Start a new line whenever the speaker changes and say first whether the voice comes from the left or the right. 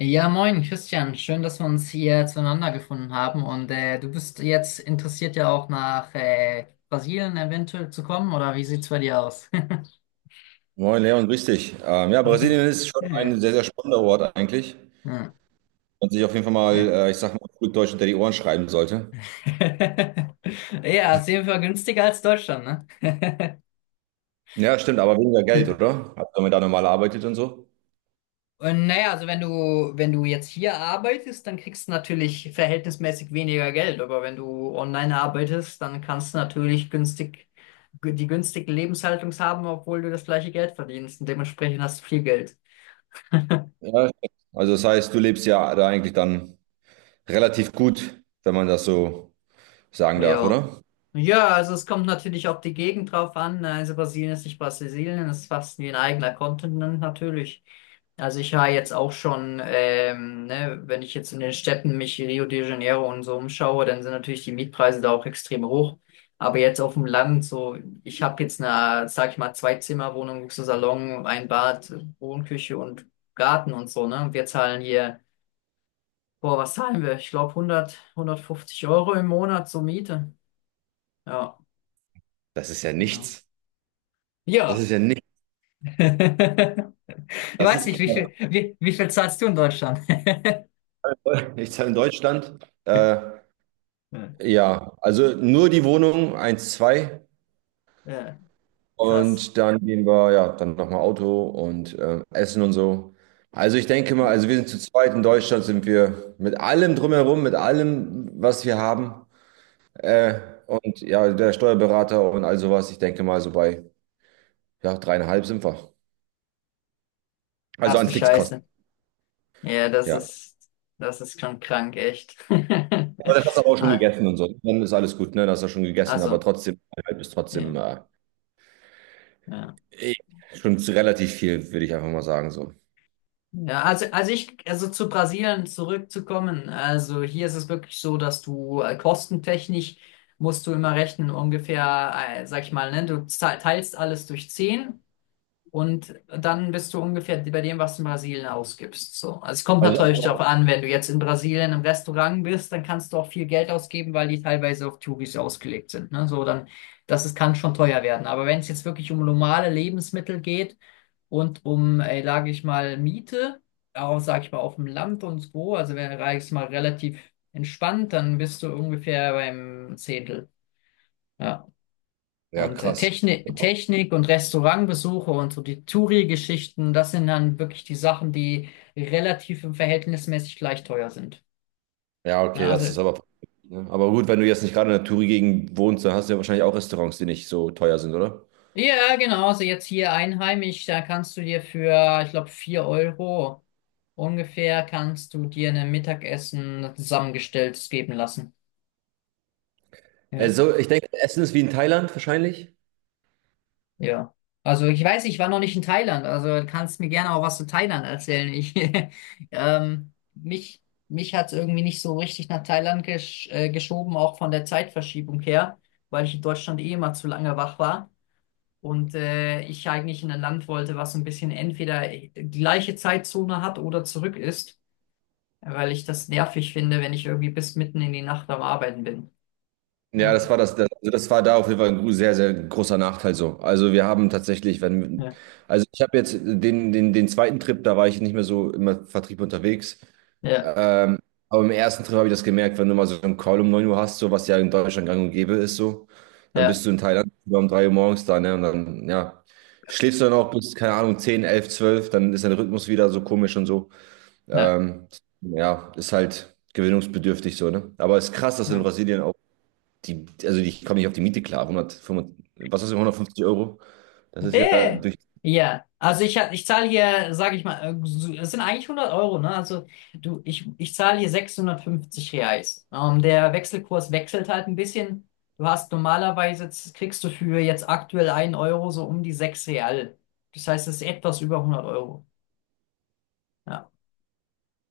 left: Ja, moin, Christian. Schön, dass wir uns hier zueinander gefunden haben. Und du bist jetzt interessiert ja auch nach Brasilien eventuell zu kommen, oder wie sieht's bei dir aus?
right: Moin Leon, grüß dich. Ja, Brasilien ist schon ein
left: Ja,
right: sehr, sehr spannender Ort eigentlich.
left: ja.
right: Und sich auf jeden Fall mal,
left: Ja.
right: ich sag mal, gut Deutsch hinter die Ohren schreiben sollte.
left: Ja, ist auf jeden Fall günstiger als Deutschland, ne?
right: Ja, stimmt, aber weniger Geld, oder? Also, wenn man da normal arbeitet und so.
left: Und naja, wenn du jetzt hier arbeitest, dann kriegst du natürlich verhältnismäßig weniger Geld. Aber wenn du online arbeitest, dann kannst du die günstigen Lebenshaltungs haben, obwohl du das gleiche Geld verdienst. Und dementsprechend hast du viel Geld.
right: Ja, stimmt. Also das heißt, du lebst ja da eigentlich dann relativ gut, wenn man das so sagen darf,
left: Ja.
right: oder?
left: Ja, also es kommt natürlich auf die Gegend drauf an. Also Brasilien ist nicht Brasilien, es ist fast wie ein eigener Kontinent natürlich. Also ich war jetzt auch schon, ne, wenn ich jetzt in den Städten mich Rio de Janeiro und so umschaue, dann sind natürlich die Mietpreise da auch extrem hoch. Aber jetzt auf dem Land, so, ich habe jetzt eine, sag ich mal, Zwei-Zimmer-Wohnung, Luxussalon, ein Bad, Wohnküche und Garten und so, ne? Und wir zahlen hier, boah, was zahlen wir? Ich glaube 100, 150 € im Monat zur Miete. Ja.
right: Das ist ja
left: Genau.
right: nichts. Das
left: Ja.
right: ist ja nichts.
left: Ich
right: Das
left: weiß
right: ist
left: nicht,
right: knapp.
left: wie viel zahlst du in Deutschland?
right: Nichts in Deutschland. Äh,
left: Hm.
right: ja, also nur die Wohnung 1,2.
left: Ja, krass.
right: Und dann gehen wir, ja, dann nochmal Auto und Essen und so. Also ich denke mal,
left: Hm.
right: also wir sind zu zweit in Deutschland, sind wir mit allem drumherum, mit allem, was wir haben. Äh, und ja, der Steuerberater und all sowas, ich denke mal so bei, ja, dreieinhalb sind wir. Also
left: Hast
right: an
left: du
right: Fixkosten,
left: Scheiße. Ja, das
right: ja.
left: ist, das ist schon krank, echt.
right: Aber das hast du aber auch schon
left: Ah,
right: gegessen und so. Dann ist alles gut, ne? Das hast du schon gegessen, aber
left: Also,
right: trotzdem, dreieinhalb ist trotzdem
left: ja, ja.
right: eh schon relativ viel, würde ich einfach mal sagen, so.
left: Also zu Brasilien zurückzukommen, also hier ist es wirklich so, dass du kostentechnisch musst du immer rechnen, ungefähr, sag ich mal, ne, teilst alles durch 10. Und dann bist du ungefähr bei dem, was du in Brasilien ausgibst. So. Also es kommt
right: Also,
left: natürlich darauf an, wenn du jetzt in Brasilien im Restaurant bist, dann kannst du auch viel Geld ausgeben, weil die teilweise auf Touris ausgelegt sind. Ne? Kann schon teuer werden. Aber wenn es jetzt wirklich um normale Lebensmittel geht und um, sage ich mal, Miete, auch, sage ich mal, auf dem Land und so, also wenn, sage ich mal, relativ entspannt, dann bist du ungefähr beim Zehntel. Ja.
right: ja,
left: Und äh,
right: krass.
left: Technik, Technik und Restaurantbesuche und so die Touri-Geschichten, das sind dann wirklich die Sachen, die relativ und verhältnismäßig gleich teuer sind.
right: Ja, okay,
left: Ja,
right: das
left: also,
right: ist aber. Ne? Aber gut, wenn du jetzt nicht gerade in der Touri-Gegend wohnst, dann hast du ja wahrscheinlich auch Restaurants, die nicht so teuer sind, oder?
left: ja, genau, also jetzt hier einheimisch, da kannst du dir für, ich glaube, 4 € ungefähr, kannst du dir ein Mittagessen zusammengestelltes geben lassen. Ja.
right: Also, ich denke, Essen ist wie in Thailand wahrscheinlich.
left: Ja. Also ich weiß, ich war noch nicht in Thailand, also du kannst mir gerne auch was zu Thailand erzählen. Ich, ähm, mich mich hat es irgendwie nicht so richtig nach Thailand gesch geschoben, auch von der Zeitverschiebung her, weil ich in Deutschland eh immer zu lange wach war und ich eigentlich in ein Land wollte, was so ein bisschen entweder gleiche Zeitzone hat oder zurück ist, weil ich das nervig finde, wenn ich irgendwie bis mitten in die Nacht am Arbeiten bin.
right: Ja,
left: Ja,
right: das war also das war da auf jeden Fall ein sehr, sehr großer Nachteil so. Also wir haben tatsächlich, wenn,
left: ja,
right: also ich habe jetzt den zweiten Trip, da war ich nicht mehr so im Vertrieb unterwegs.
left: ja,
right: Ähm, aber im ersten Trip habe ich das gemerkt, wenn du mal so einen Call um 9 Uhr hast, so was ja in Deutschland gang und gäbe ist, so, dann bist du in Thailand um 3 Uhr morgens da, ne? Und dann, ja, schläfst du dann auch bis, keine Ahnung, 10, 11, 12, dann ist dein Rhythmus wieder so komisch und so.
left: ja.
right: Ähm, ja, ist halt gewöhnungsbedürftig so, ne? Aber es ist krass, dass in
left: Ja.
right: Brasilien die, also ich komme nicht auf die Miete klar. 155, was ist 150 Euro? Das ist ja
left: Äh,
right: durch
left: also ich zahle hier, sage ich mal, es sind eigentlich hundert Euro, ne? Also ich zahle hier 650 Reais. Der Wechselkurs wechselt halt ein bisschen. Du hast normalerweise, jetzt kriegst du für jetzt aktuell einen Euro so um die 6 Real. Das heißt, es ist etwas über hundert Euro. Ja,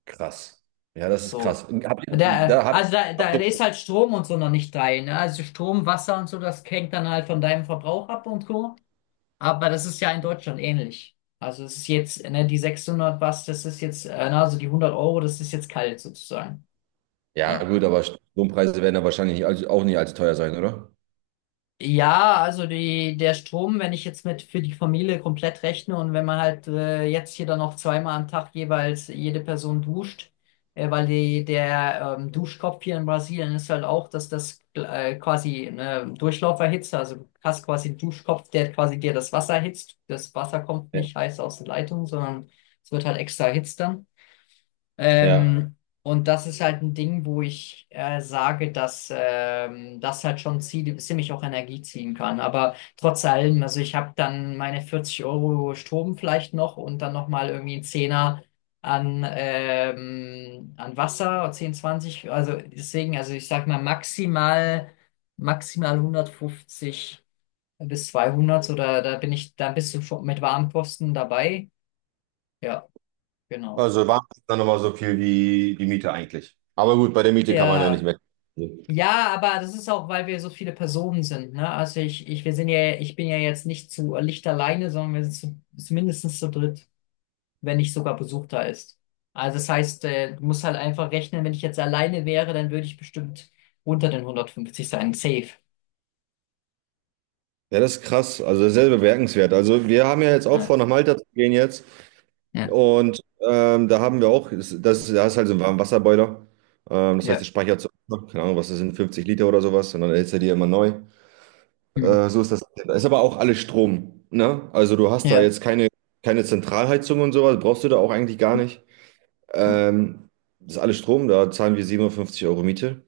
right: krass. Ja, das ist
left: so.
right: krass. Habt ihr,
left: Der, äh,
right: da habt,
left: also da, da
right: habt ihr,
left: ist halt Strom und so noch nicht rein. Ne? Also Strom, Wasser und so, das hängt dann halt von deinem Verbrauch ab und so. Aber das ist ja in Deutschland ähnlich. Also es ist jetzt, ne, die 600 was, das ist jetzt, na, also die 100 Euro, das ist jetzt kalt sozusagen.
right: ja
left: Ja.
right: gut, aber Strompreise werden da wahrscheinlich nicht, allzu- auch nicht allzu teuer sein, oder?
left: Ja, also die, der Strom, wenn ich jetzt mit für die Familie komplett rechne und wenn man halt jetzt hier dann noch zweimal am Tag jeweils jede Person duscht, der Duschkopf hier in Brasilien ist halt auch, dass das quasi eine Durchlauferhitze, also du hast quasi einen Duschkopf, der quasi dir das Wasser erhitzt. Das Wasser kommt
right: Ja.
left: nicht heiß aus der Leitung, sondern es wird halt extra erhitzt dann.
right: Ja.
left: Ähm, und das ist halt ein Ding, wo ich sage, dass das halt schon ziemlich auch Energie ziehen kann. Aber trotz allem, also ich habe dann meine 40 € Strom vielleicht noch und dann nochmal irgendwie einen Zehner an, an Wasser, 10, 20. Also deswegen, also ich sag mal maximal, maximal 150 bis 200 oder da bin ich, da bist du schon mit Warmkosten dabei. Ja, genau.
right: Also waren es dann nochmal so viel wie die Miete eigentlich. Aber gut, bei der Miete kann man ja nicht
left: Ja.
right: mehr. Ja,
left: Ja, aber das ist auch, weil wir so viele Personen sind, ne? Wir sind ja, ich bin ja jetzt nicht zu Licht alleine, sondern wir sind zu mindestens zu dritt, wenn nicht sogar Besuch da ist. Also das heißt, du musst halt einfach rechnen, wenn ich jetzt alleine wäre, dann würde ich bestimmt unter den 150 sein. Safe.
right: das ist krass. Also sehr bemerkenswert. Also wir haben ja jetzt auch
left: Ja.
right: vor, nach Malta zu gehen jetzt.
left: Ja.
right: Und da haben wir auch, da ist halt so ein Warmwasserboiler. Das heißt, der
left: Ja.
right: speichert so, keine Ahnung, was das sind, 50 Liter oder sowas, und dann erhitzt er die immer neu.
left: Hm.
right: So ist das. Da ist aber auch alles Strom, ne? Also du hast da
left: Ja.
right: jetzt keine, keine Zentralheizung und sowas, brauchst du da auch eigentlich gar nicht.
left: Ja.
right: Ähm, Das ist alles Strom, da zahlen wir 750 Euro Miete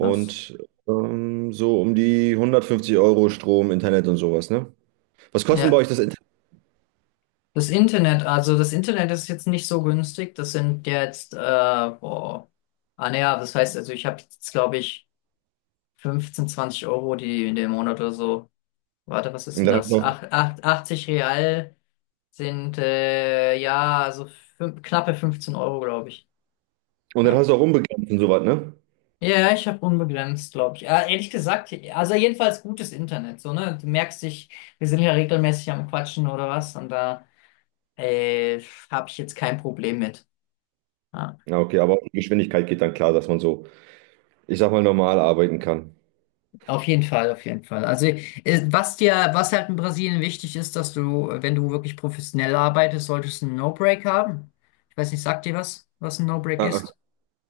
left: Krass.
right: so um die 150 Euro Strom, Internet und sowas, ne? Was kostet denn bei
left: Ja.
right: euch das Internet?
left: Das Internet, also das Internet ist jetzt nicht so günstig. Boah. Ah, naja, das heißt, also ich habe jetzt, glaube ich, 15, 20 € die in dem Monat oder so. Warte, was ist
right: Und
left: denn
right: dann hast
left: das?
right: du auch,
left: Ach, 80 Real sind ja so knappe 15 Euro, glaube ich.
right: und dann
left: Ja.
right: hast du auch unbegrenzt und sowas, ne?
left: Ja, ich habe unbegrenzt, glaube ich. Ja, ehrlich gesagt, also jedenfalls gutes Internet, so, ne? Du merkst dich, wir sind ja regelmäßig am Quatschen oder was und da äh, habe ich jetzt kein Problem mit. Ja.
right: Ja, okay, aber auch die Geschwindigkeit geht dann klar, dass man so, ich sag mal, normal arbeiten kann.
left: Auf jeden Fall, auf jeden Fall. Was halt in Brasilien wichtig ist, dass du, wenn du wirklich professionell arbeitest, solltest du einen No-Break haben. Ich weiß nicht, sagt dir was, was ein No-Break
right: Ah, ah,
left: ist?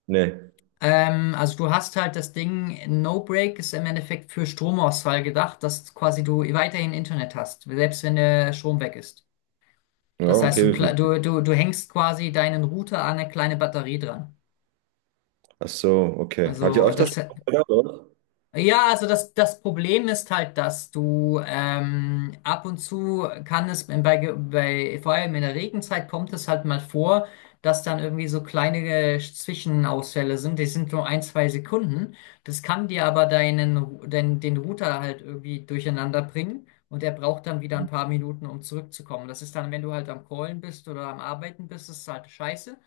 right: nee.
left: Also du hast halt das Ding, No-Break ist im Endeffekt für Stromausfall gedacht, dass quasi du weiterhin Internet hast, selbst wenn der Strom weg ist.
right: Ja,
left: Das heißt, du,
right: okay, wie
left: kle-
right: funktioniert
left: du hängst quasi deinen Router an eine kleine Batterie dran.
right: das? Ach so, okay. Habt ihr
left: Also
right: öfter
left: das
right: Stress gehabt, oder?
left: Das Problem ist halt, dass du ab und zu kann es bei, vor allem in der Regenzeit kommt es halt mal vor, dass dann irgendwie so kleine Zwischenausfälle sind. Die sind nur ein, zwei Sekunden. Das kann dir aber den Router halt irgendwie durcheinander bringen und er braucht dann wieder ein paar Minuten, um zurückzukommen. Das ist dann, wenn du halt am Callen bist oder am Arbeiten bist, ist halt scheiße.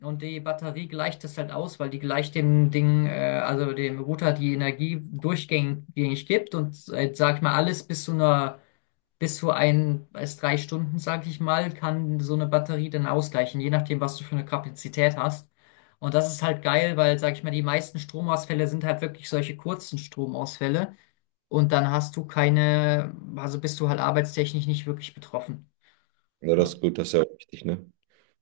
left: Und die Batterie gleicht es halt aus, weil die gleicht also dem Router die Energie durchgängig gibt und sag ich mal, alles bis zu ein, bis drei Stunden, sag ich mal, kann so eine Batterie dann ausgleichen, je nachdem, was du für eine Kapazität hast. Und das ist halt geil, weil, sag ich mal, die meisten Stromausfälle sind halt wirklich solche kurzen Stromausfälle und dann hast du keine, also bist du halt arbeitstechnisch nicht wirklich betroffen.
right: Ja, das
left: Ja.
right: ist gut, das ist ja auch wichtig, ne?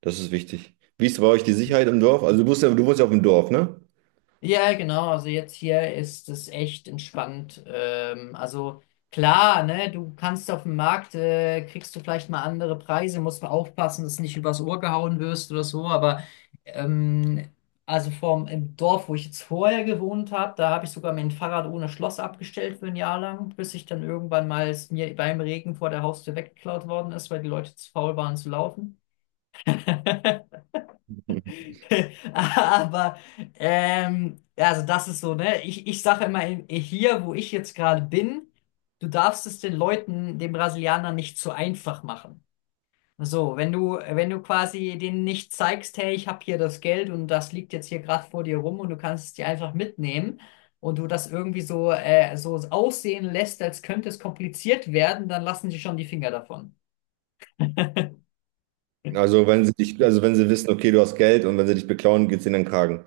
right: Das ist wichtig. Wie ist bei euch die Sicherheit im Dorf? Also du musst ja, du wohnst ja auf dem Dorf, ne?
left: Ja, genau. Also jetzt hier ist es echt entspannt. Klar, ne, du kannst auf dem Markt, kriegst du vielleicht mal andere Preise, musst mal aufpassen, dass du nicht übers Ohr gehauen wirst oder so. Aber ähm, also vom im Dorf, wo ich jetzt vorher gewohnt habe, da habe ich sogar mein Fahrrad ohne Schloss abgestellt für ein Jahr lang, bis ich dann irgendwann mal es mir beim Regen vor der Haustür weggeklaut worden ist, weil die Leute zu faul waren zu laufen. Aber ja, also das ist so, ne? Ich sage immer hier, wo ich jetzt gerade bin, du darfst es den Leuten, den Brasilianern nicht zu einfach machen. So, wenn du quasi denen nicht zeigst, hey, ich habe hier das Geld und das liegt jetzt hier gerade vor dir rum und du kannst es dir einfach mitnehmen und du das irgendwie so, so aussehen lässt, als könnte es kompliziert werden, dann lassen sie schon die Finger davon.
right: Also wenn sie dich, also wenn sie wissen, okay, du hast Geld und wenn sie dich beklauen, geht's ihnen in den Kragen.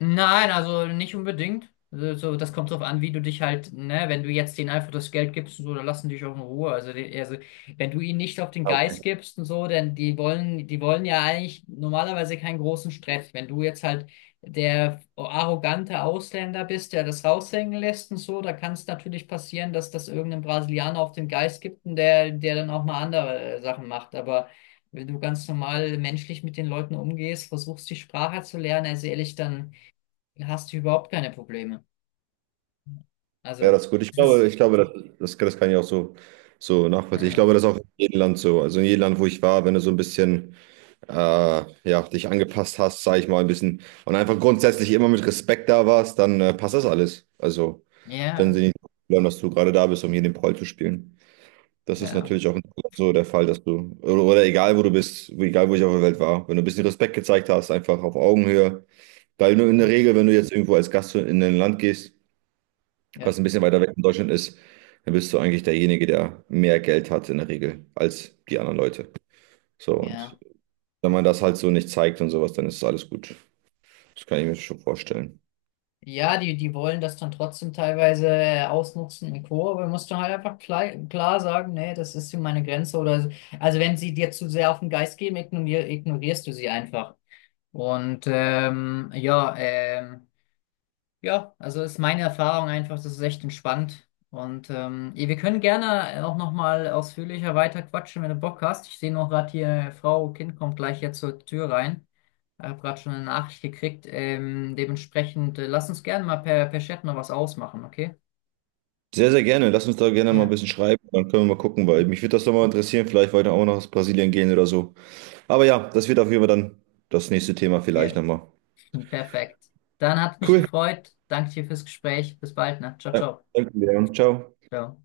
left: Nein, also nicht unbedingt. Das kommt drauf an, wie du dich halt, ne, wenn du jetzt denen einfach das Geld gibst und so, dann lassen die dich auch in Ruhe. Also wenn du ihnen nicht auf den
right: Ah,
left: Geist
right: okay.
left: gibst und so, denn die wollen ja eigentlich normalerweise keinen großen Stress. Wenn du jetzt halt der arrogante Ausländer bist, der das raushängen lässt und so, da kann es natürlich passieren, dass das irgendein Brasilianer auf den Geist gibt und der dann auch mal andere Sachen macht. Aber wenn du ganz normal menschlich mit den Leuten umgehst, versuchst die Sprache zu lernen, also ehrlich, dann hast du überhaupt keine Probleme.
right: Ja,
left: Also,
right: das ist gut. Ich
left: es
right: glaube,
left: ist,
right: das kann ich auch so, so nachvollziehen. Ich glaube,
left: äh,
right: das ist auch in jedem Land so. Also in jedem Land, wo ich war, wenn du so ein bisschen ja, dich angepasst hast, sage ich mal ein bisschen, und einfach grundsätzlich immer mit Respekt da warst, dann passt das alles. Also, wenn sie
left: ja,
right: nicht glauben, dass du gerade da bist, um hier den Proll zu spielen. Das ist
left: ja,
right: natürlich auch in Deutschland so der Fall, dass du, oder egal wo du bist, egal wo ich auf der Welt war, wenn du ein bisschen Respekt gezeigt hast, einfach auf Augenhöhe, weil nur in der Regel, wenn du jetzt irgendwo als Gast in ein Land gehst, was
left: ja,
right: ein bisschen weiter weg von Deutschland ist, dann bist du eigentlich derjenige, der mehr Geld hat in der Regel als die anderen Leute. So,
left: ja.
right: und wenn man das halt so nicht zeigt und sowas, dann ist alles gut. Das kann ich mir schon vorstellen.
left: Ja, die, die wollen das dann trotzdem teilweise ausnutzen und Co., aber musst du halt einfach klar sagen, nee, das ist hier meine Grenze oder so. Also wenn sie dir zu sehr auf den Geist gehen, ignorierst du sie einfach. Und ähm, ja, ähm, Ja, also ist meine Erfahrung einfach, das ist echt entspannt. Und wir können gerne auch nochmal ausführlicher weiter quatschen, wenn du Bock hast. Ich sehe noch gerade hier, Frau Kind kommt gleich jetzt zur Tür rein. Ich habe gerade schon eine Nachricht gekriegt. Dementsprechend, lass uns gerne mal per Chat noch was ausmachen, okay?
right: Sehr, sehr gerne. Lass uns da gerne mal ein
left: Ja,
right: bisschen schreiben. Dann können wir mal gucken, weil mich würde das nochmal interessieren. Vielleicht weiter auch nach Brasilien gehen oder so. Aber ja, das wird auf jeden Fall dann das nächste Thema vielleicht
left: ja.
right: nochmal.
left: Perfekt. Dann hat mich
right: Cool.
left: gefreut. Danke dir fürs Gespräch. Bis bald, ne? Ciao,
right: Ja,
left: ciao.
right: danke, Leon. Ciao.
left: Ciao.